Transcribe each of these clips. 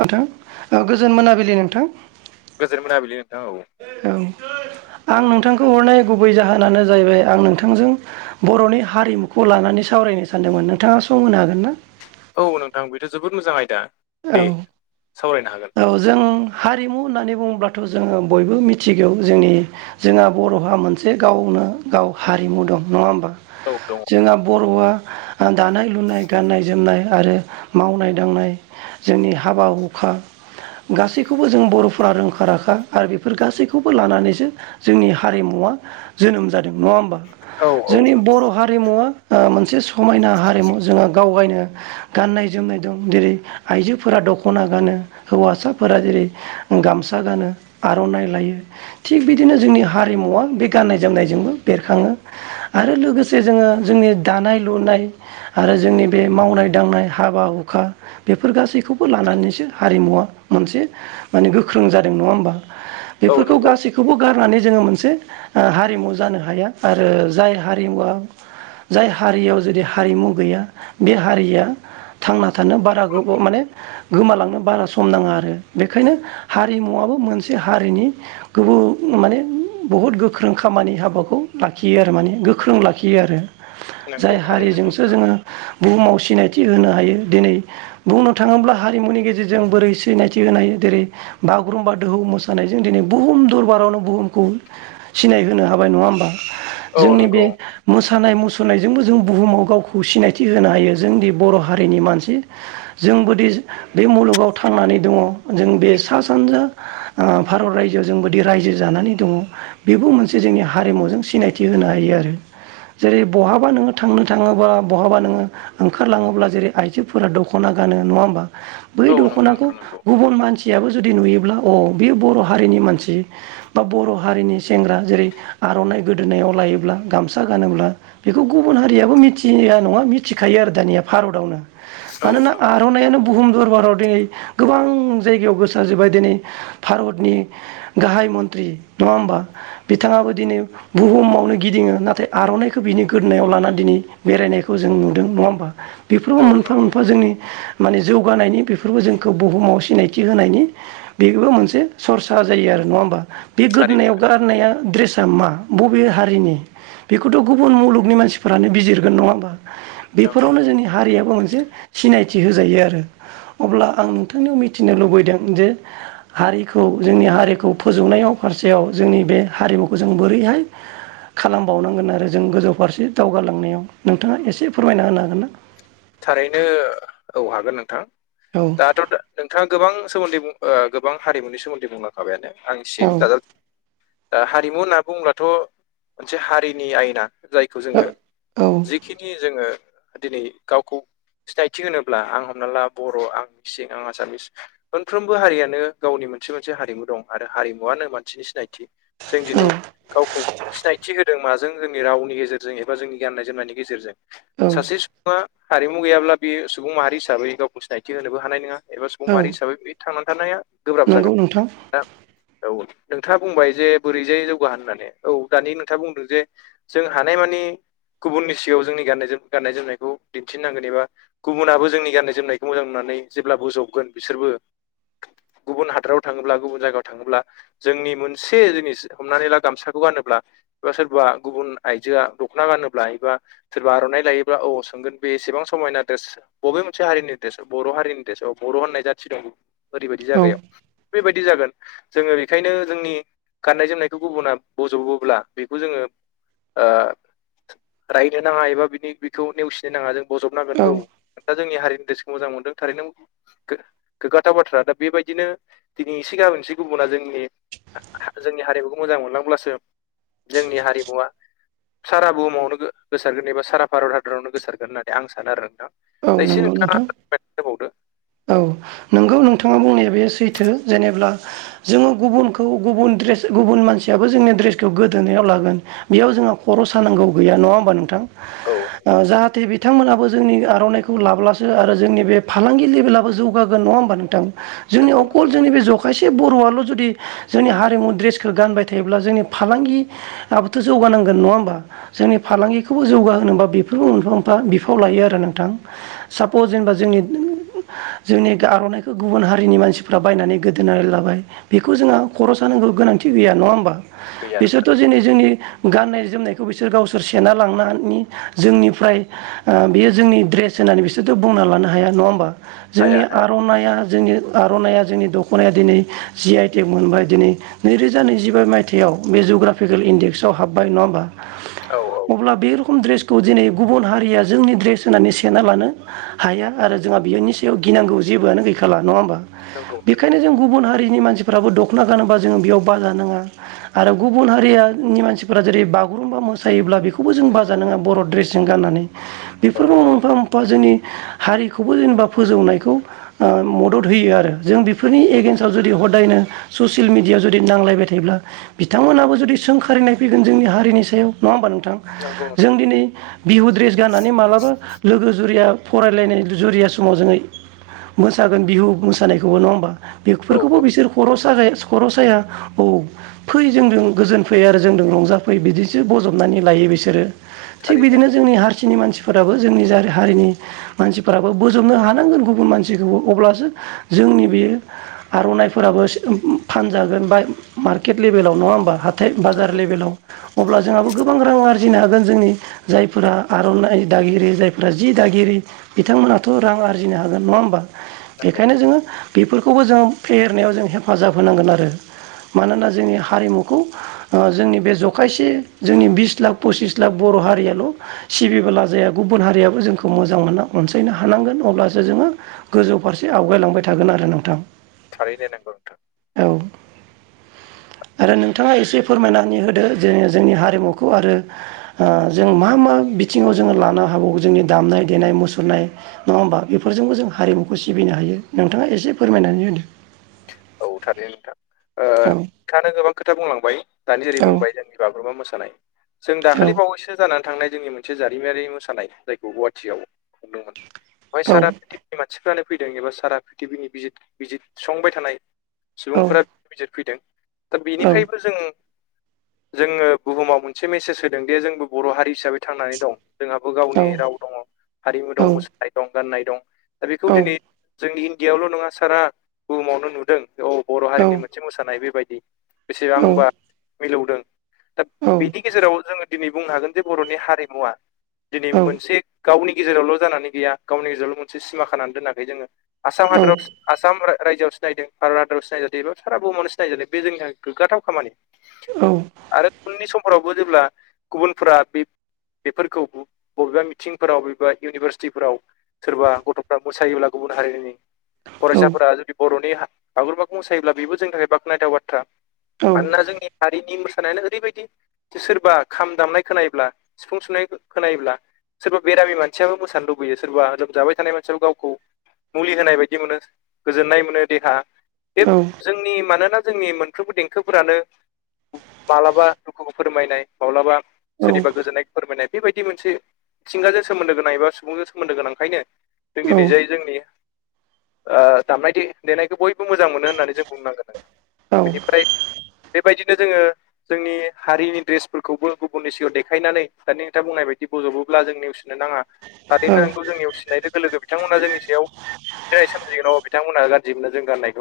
नोंथां गोजोन मोनाबिलि नोंथां। गोजोन मोनाबिलि नोंथां औ औ आं नोंथांखौ हरनाय गुबै जाहोनानो जाहैबाय आं नोंथांजों बर'नि हारिमुखौ लानानै सावरायनो सानदोंमोन नोंथाङा सम होनो हागोन ना? औ नोंथां बेथ' जोबोद मोजां आयदा। दे सावरायनो हागोन औ औ जों हारिमु होननानै बुङोबथ' जोङो बयबो मिथिगौ जोंनि जोंहा बर'हा मोनसे गावनो गाव हारिमु दं नङा होमबा औ दं। जोंहा बर'आ दानाय लुनाय गाननाय जोमनाय आरो मावनाय दांनाय जोंनि हाबा हुखा गासैखौबो जों बर'फोरा रोंखा राखा आरो बेफोर गासैखौबो लानानैसो जोंनि हारिमुवा जोनोम जादों नङा होमबा। औ जोंनि नंगौ बर' हारिमुवा मोनसे समायना हारिमु जोङो गावगायनो गाननाय जोमनाय दं जेरै आइजोफोरा दख'ना गानो हौवासाफोरा जेरै गामसा गानो आर'नाइ लायो। थिग बिदिनो जोंनि हारिमुवा बे गाननाय जोमनायजोंबो बेरखाङो। आरो लोगोसे जोङो जोंनि दानाय लुनाय आरो जोंनि बे मावनाय दांनाय हाबा हुखा बेफोर गासैखौबो लानानैसो हारिमुवा मोनसे माने गोख्रों जादों नङा होमबा औ बेफोरखौ नंगौ गासै बेखौबो गारनानै जोङो मोनसे हारिमु जानो हाया आरो जाय हारिमुवा जाय हारियाव जुदि हारिमु गैया बे हारिया थांना थानो बारा गोबाव माने गोमालांनो बारा सम नाङा आरो बेखायनो हारिमुवाबो मोनसे हारिनि गोबो माने बहुद गोख्रों खामानि हाबाखौ लाखियो आरो माने गोख्रों लाखियो आरो। नंगौ जाय थारै नंगौ हारिजोंसो नोंथां जोङो बुहुमाव सिनायथि होनो हायो दिनै बुंनो थाङोब्ला हारिमुनि गेजेरजों बोरै सिनायथि होनाय जेरै बागुरुम्बा दोहौ मोसानायजों दिनै बुहुम दरबारावनो बुहुमखौ सिनाय होनो हाबाय नङा होमबा औ जोंनि बे नंगौ मोसानाय मुसुरनायजोंबो जों बुहुमाव गावखौ सिनायथि होनो हायो जोंनि बर' हारिनि मानसि। जों बोदि बे मुलुगाव थांनानै दङ जों बे सा-सानजा ओ भारत रायजोआव जों बोदि रायजो जानानै दङ बेबो मोनसे जोंनि हारिमुजों सिनायथि होनो हायो आरो। जेरै बहाबा नोङो थांनो थाङोबा बहाबा नोङो ओंखारलाङोब्ला जेरै आइजोफोरा दख' दख'ना गानो नङा होमबा बै औ नंगौ दख'नाखौ नोंथां नंगौ गुबुन मानसियाबो जुदि नुयोब्ला अ बे बर' हारिनि मानसि बा बर' हारिनि सेंग्रा जेरै आर'नाइ गोदोनायाव लायोब्ला गामसा गानोब्ला बेखौ गुबुन हारियाबो मिथिया नङा मिथिखायो आरो दानिया भारतावनो औ मानोना नंगौ आर'नाइयानो बुहुम दरबाराव दिनै गोबां जायगायाव गोसार जोबबाय दिनै भारतनि गाहाय मन्त्रि नङा होमबा बिथाङाबो दिनै बुहुमावनो गिदिङो नाथाय आर'नाइखौ बिनि गोदोननायाव लानानै दिनै बेरायनायखौ जों नुदों नङा होमबा बेफोरबो औ मोनफा नंगौ मोनफा जोंनि माने जौगानायनि बेफोरबो जोंखौ बुहुमाव सिनायथि होनायनि बेबो मोनसे सरसा जायो आरो नङा होमबा बे थारैनो गोदोनायाव गार नंगौ गाननाया ड्रेसाआ मा बबे हारिनि बेखौथ' गुबुन मुलुगनि मानसिफोरानो बिजिरगोन नङा होमबा नंगौ बेफोरावनो जोंनि हारियाबो मोनसे सिनायथि होजायो आरो अब्ला आं नोंथांनियाव मिथिनो लुबैदों जे हारिखौ जोंनि हारिखौ फोजौनाय फारसेयाव जोंनि बे हारिमुखौ जों बोरैहाय खालामबावनांगोन आरो जों गोजौ फारसे दावगालांनायाव नोंथाङा एसे फोरमायना होनो हागोन ना? थारैनो औ हागोन नोंथां औ दाथ' नोंथाङा गोबां सोमोन्दै बुं गोबां हारिमुनि सोमोन्दै बुंलां माबायानो आं औ सिनि दाजा दा हारिमु होनना बुङोब्लाथ' मोनसे हारिनि आयना। जायखौ जोङो औ जिखिनि जोङो दिनै गावखौ सिनायथि होनोब्ला आं हमना ला बर' आं मिसिं आं आसामिस मोनफ्रोमबो हारियानो गावनि मोनसे मोनसे हारिमु दं आरो हारिमुआनो मानसिनि सिनायथि जों दिनै गावखौ सिनायथि होदों माजों जों जोंनि रावनि गेजेरजों एबा जोंनि गाननाय जोमनायनि गेजेरजों औ सासे सु ङा हारिमु गैयाब्ला बे सुबुं माहारि हिसाबै गावखौ सिनायथि होनोबो हानाय नङा। एबा औ समारि हिसाबै बे थांनानै थानाया गोब्राब नंगौ जागोन। नोंथां औ नोंथाङा बुंबाय जे बोरैजाय जौगाहोन होननानै औ दानि नोंथाङा बुंदों जे जों हानायमानि गुबुननि सिगाङायाव जोंनि गाननाय जोमनाय गाननाय जोमनायखौ दिन्थिनांगोन एबा गुबुनाबो जोंनि गान्नाय जोमनायखौ मोजां नुनानै जेब्ला बोजबगोन बिसोरबो गुबुन हादोराव थाङोब्ला गुबुन जायगायाव थाङोब्ला जोंनि मोनसे जिनिस हमनानै ला गामसाखौ गानोब्ला एबा सोरबा गुबुन आइजोआ दख'ना गानोब्ला एबा सोरबा आर'नाइ लायोब्ला औ सोंगोन बे एसेबां समायना ड्रेस बबे मोनसे हारिनि ड्रेस बर' हारिनि ड्रेस अ बर' होननाय जाथि दं ओरैबायदि औ जागायाव बेबायदि जागोन। जोङो बेखायनो जोंनि गाननाय जोमनायखौ गुबुना बज'बोब्ला बेखौ जोङो ओ रायनो नाङा एबा बिनि बिखौ नेवसिनो नाङा जों बजबनांगोन औ। दा जोंनि हारिनि ड्रेसखौ मोजां मोनदों थारैनो गो-गोग्गाथाव बाथ्रा दा बेबायदिनो दिनै एसे गाबोन एसे गुबुना जोंनि हा-हा जोंनि हारिमुखौ मोजां मोनलांब्लासो जोंनि हारिमुवा सारा बुहुमावनो गो-गोसारगोन एबा सारा भारत हादरावनो गोसार होननानै आं सानो आरो नोंथां औ दा एसे नंगौ नोंथां नोंथाङा [inaudible] होबावदो। औ नोंगौ नोंथाङा बुंनाया बे सैथो जेनेब्ला जोङो गुबुनखौ गुबुन ड्रेस गुबुन मानसियाबो जोंनि ड्रेसखौ गोदोनायाव लागोन। बेयाव जोंहा खर' सानांगौ गैया नङा होमबा नोंथां। औ ओ नंगौ जाहाथे बिथांमोनाबो जोंनि आर'नाइखौ लाब्लासो आरो जोंनि बे फालांगि बोलाबो जौगागोन नङा होमबा नोंथां जोंनि नंगौ अकल नंगौ जोंनि बे जखायसे से बर'आल' जुदि जोंनि हारिमु ड्रेसखो गानबाय थायोब्ला जोंनि फालांगि आबोथ' जौगानांगोन नङा होमबा जोंनि नंगौ फालांगिखौबो जौगा होनोबा बे फोरबो मोनफा मोनफा बिफाव लायो आरो नोंथां सापस जेनेबा जोंनि जोंनि आर'नाइखौ गुबुन हारिनि मानसिफ्रा बायनानै गोदोनायाव लाबाय। बेखौ जोंहा खर' सानांगौ गोनांथि गैया नङा होमबा गैया नोंथां बेसोरथ' दिनै जोंनि गाननाय जोमनायखौ बिसोर गावसोर सेना लांनानि जोंनिफ्राय ओ बेयो जोंनि ड्रेस होननानै बिसोरथ' बुंना लानो हाया नङा होमबा? हाया जोंनि हाया आर'नाइआ जोंनि आर'नाइआ जोंनि दख'नाया दिनै जि आइ टेक मोनबाय दिनै नैरोजा नैजिबा मायथाइयाव बे जुग्राफिकेल इन्डेक्सआव हाब्बाय नङा होमबा? औ औ। अब्ला बे रखम ड्रेसखौ दिनै गुबुन हारिया जोंनि ड्रेस होननानै सेना लानो हाया आरो जोंहा बियोनि सायाव गिनांगौ जेबोआनो गैखाला नङा होमबा? नोंगौ। बेखायनो जों गुबुन हारिनि मानसिफोराबो दख'ना गानोबा जोङो बेयाव बाजा नाङा। आरो गुबुन हारियानि मानसिफोरा जेरै बागुरुमबा मोसायोब्ला बेखौबो जों बाजा नाङा बर' ड्रेसजों गाननानै। [inaudible] बेफोरबो मोनफा मोनफा जोंनि हारिखौबो जेनेबा फोजौनायखौ ओ मदद होयो आरो जों बिफोरनि एगेन्स्टआव जुदि हदायनो ससियेल मिडियाआव जुदि नांलायबाय थायोब्ला बिथांमोनहाबो जुदि सोंखारिनाय फैगोन जोंनि हारिनि सायाव नङा होमबा नोंथां? नंगौ नोंथां जों नंगौ दिनै बिहु द्रेस गाननानै मालाबा लोगो जुरिया फरायलायनाय जुरिया समाव जोङो मोसागोन बिहु मोसानायखौबो नङा होमबा औ बेगफोरखौबो औ बिसोर खर' स [unintelligible] खर' साया औ। फै जोंदों गोजोन फैयो आरो जोंदों रंजाफै बिदिसो बज'बनानै लायो बिसोरो। थिग थारैनो बिदिनो नंगौ जोंनि हारसिनि मानसिफोराबो जोंनि जार हारिनि मानसिफोराबो बोजबनो हानांगोन गुबुन मानसिखौबो अब्लासो जोंनि बेयो आर'नाइफोराबो [unintelligible] फानजागोन बाय मार्केट लेभेलाव नङा होमबा हाथ थाय बाजार नंगौ लेभेलाव नंगौ नोंथां अब्ला जोंहाबो गोबां रां आरजिनो हागोन जोंनि जायफोरा आर'नाइ दागिरि जायफोरा जि दागिरि बिथांमोना थ' रां आरजिनो हागोन नङा होमबा नंगौ बेखायनो नोंथां जोङो बेफोरखौबो जोङो फेहेरनायाव जों हेफाजाब होनांगोन आरो मानोना जोंनि हारिमुखौ ओ जोंनि बे जखायसे जोंनि बिस लाख पसिस लाख बर' हारियाल' सिबिबोला जाया गुबुन हारियाबो जोंखौ मोजां मोनना अनसायनो हा हानांगोन अब्लासो जोङो गोजौ फारसे आवगायलांबाय थागोन आरो नोंथां। थारैनो नंगौ नोंथां। औ आरो नोंथाङा एसे फोरमायनानै होदो जे जोंनि हारिमुखौ आरो ओ जों मा मा बिथिङाव जोङो लानो हाबावगौ जोंनि दामनाय देनाय मुसुरनाय नङा होमबा बेफोरजोंबो जों हारिमुखौ सिबिनो हायो नोंथाङा एसे फोरमायनानै होदो। औ थारैनो नोंथां ओ औ नोंथाङानो गोबां खोथा बुंलांबाय दानि औ जेरै बुंबाय जोंनि बागुरुमबा मोसानाय जों दाखालि बावैसो जानानै थांनाय जोंनि मोनसे जारिमिनारि मोसानाय जायखौ गुवाहाटियाव हदोंमोन बेहाय सारा नि मानसिफ्रानो फैदों एबा सारा प्रिथिबिनि बिजित बिजिर सुसंबाय थानाय सुबुंफोरा बिजिर फैदों दा बेनिफ्रायबो जों जोङो बुहुमाव मोनसे मेसेज होदों दे जोंबो बर' हारि हिसाबै थांनानै दं। जोंहाबो गावनि राव दङ हारिमु दं मोसानाय दं गाननाय दं दा बेखौ दिनै जोंनि इण्डियाआवल' नङा सारा बुहुमावनो नुदों औ बर' हारिनि मोनसे मोसानाय बेबायदि बेसेबांबा मिलौदों दा बिनि गेजेराव जोङो दिनै बुंनो हागोन जे बर'नि हारिमुवा दिनै मोनसे गावनि गेजेरावल' जानानै गैया गावनि गेजेरावल' मोनसे सिमा खानानै दोनाखै जोङो आसाम हादराव आसाम रा-रायजोआव सिनायदों भारत हादारिआव सिनायजादों एबा सारा बुहुमावस सिनाय जादों बे जोंनि थाखाय गोग्गाथाव खामानि औ आरो उननि समफोरावबो जेब्ला गुबुनफोरा बे बेफोरखौ बबेबा मिथिंफोराव बबेबा इउनिभारसिटिफोराव सोरबा गथ'फ्रा मोसायोब्ला गुबुन हारिनि फरायसाफोरा जुदि बर'नि बागुरुमबाखौ मोसायोब्ला बेबो जोंनि थाखाय बाख्नायथाव बाथ्रा मानोना जोंनि हारिनि मोसानायानो ओरैबायदि सोरबा खाम दामनाय खोनायोब्ला सिफुं सुनाय खोनायोब्ला सोरबा बेरामि मानयाबो मोसानो लुबैयो सोरबा लोमजाबाय थानाय मानसियाबो गावखौ मुलि होनाय बायदि मोनो गोजोननाय मोनो देहा बे जोंनि मानोना जोंनि मोनफ्रोमबो देंखोफोरानो माब्लाबा दुखुखौ फोरमायनाय माब्लाबा सोरनिबा गोजोननाय फोरमायनाय बेबायदि मोनसे मिथिंगाजों सोमोन्दो गोनां एबा सुबुंजों सोमोनद गोनांखायनो जों दिनै जाय जोंनि ओ दामनाय-देनायखौ बयबो मोजां मोनो होननानै जों बुंनांगोन नोंथां औ बेनिफ्राय बेबायदिनो जोङो जोंनि हारिनि ड्रेसफोरखौबो गुबुननि सिगाङाव देखायनानै दानि नोंथाङा बुंनाय बायदि बज'ब्ला जों नेउसि नाङा थारैनो औ नोंगौ जों नेवसिनाय लोगो लोगो बिथांमोनहा जोंनि सायाव जाय सोमजिगोन बिथांमोनहा गाज्रिनो जों गाननाय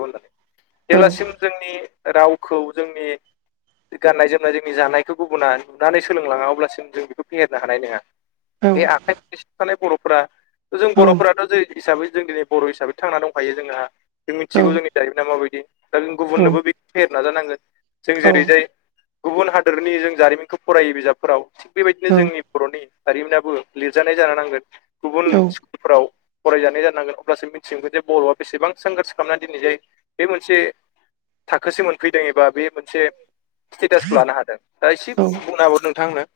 [unintelligible] औ जेब्लासिम जोंनि रावखौ जोंनि गाननाय-जोमनाय जोंनि जानायखौ गुबुना नुनानै सोलोंलाङा अब्लासिम जों बेखौ फेहेरनो हानाय नङा। बे आखाइ [unintelligible] थानाय बर'फोरा जों बर'फोराथ' जेरै हिसाबै जों दिनै बर' हिसाबै थांना दंखायो जोंहा जों मिथिगौ जोंनि दारिमिनना माबायदि दा जों गुबुननोबो बे फेरना जानांगोन जों जेरैजाय गुबुन हादोरनि जों जारिमिनखौ फरायो बिजाबफोराव थिग बेबायदिनो जोंनि बर'नि हारिमिनाबो लिरजानाय जानो नांगोन गुबुन फोराव फरायजानाय जानांगोन अब्लासो मिथिगोन जे बर'आ बेसेबां सोंगोरस खालामनानै दिनै जायो बे मोनसे थाखोसे मोनफैदों एबा बे मोनसे स्टेटासखौ लानो हादों। दा एसे बुंना होबावदो नोंथाङा आंनो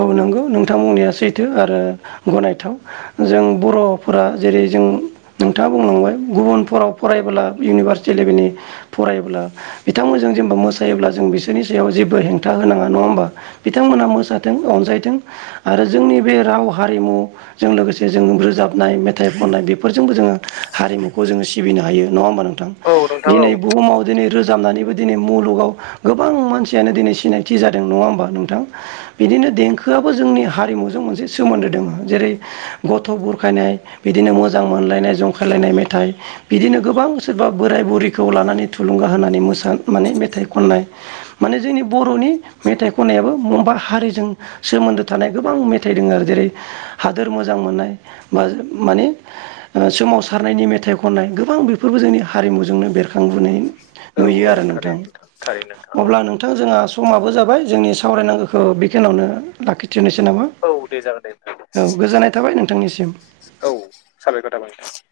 औ नंगौ नोंथांबुंनाया सैथो आरो गनायथाव जों बर'फोरा जेरै जों नोंथाङा बुंलांबाय गुबुनफोराव फरायोब्ला इउनिभारसिटि लेभेलनि फरायोब्ला बिथांमोनजों जेनेबा मोसायोब्ला जों बिसोरनि सायाव जेबो हेंथा होनाङा नङा होमबा बिथांमोनहा मोसा दों अनजायदों आरो जोंनि बे राव हारिमुजों लोगोसे जों रोजाबनाय मेथाइ खननाय बेफो रजोंबो जोङो हारिमुखौ जोङो सिबिनो हायो नङा होमबा नों थां औ नोंथां औ दिनै बुहुमाव दिनै रोजाबनानैबो दिनै मुलुगाव गोबां मानसियानो दिनै सिनायथि जादों नङा होमबा नोंथां। बिदिनो देंखोआबो जोंनि हारिमुजों मोनसे सोमोन्दो दोङ जेरै गथ' बुरखायनाय। बिदिनो मोजां मोनलायनाय जंखायलायनाय मेथाइ। बिदिनो गोबां सोरबा बोराय बुरिखौ लानानै थुलुंगा होनानै मोसा माने मेथाइ खननाय। माने जोंनि बर'नि मेथाइ खननायाबो मबेबा हारि जों सोमोन्दो थानाय गोबां मेथाइ दोङो आरो जेरै हादोर मोजां मोननाय बा माने ओ सोमावसारनायनि मेथाइ खननाय गोबां बेफोरबो जोंनि हारिमुजोंनो बेरखां थांबोनाय औ नुयो औ आरो नोंथां थारैनो थारैनो नोंथां औ अब्ला नों थां जोंहा समाबो जाबाय जोंनि सावरायनांगौखौ बेखिनावनो लाखिथनोसै नामा। औ दे जागोन दे नोंथां औ गोजोननाय थाबाय नोंथांनिसिम। औ साबायखर थाबाय नोंथां।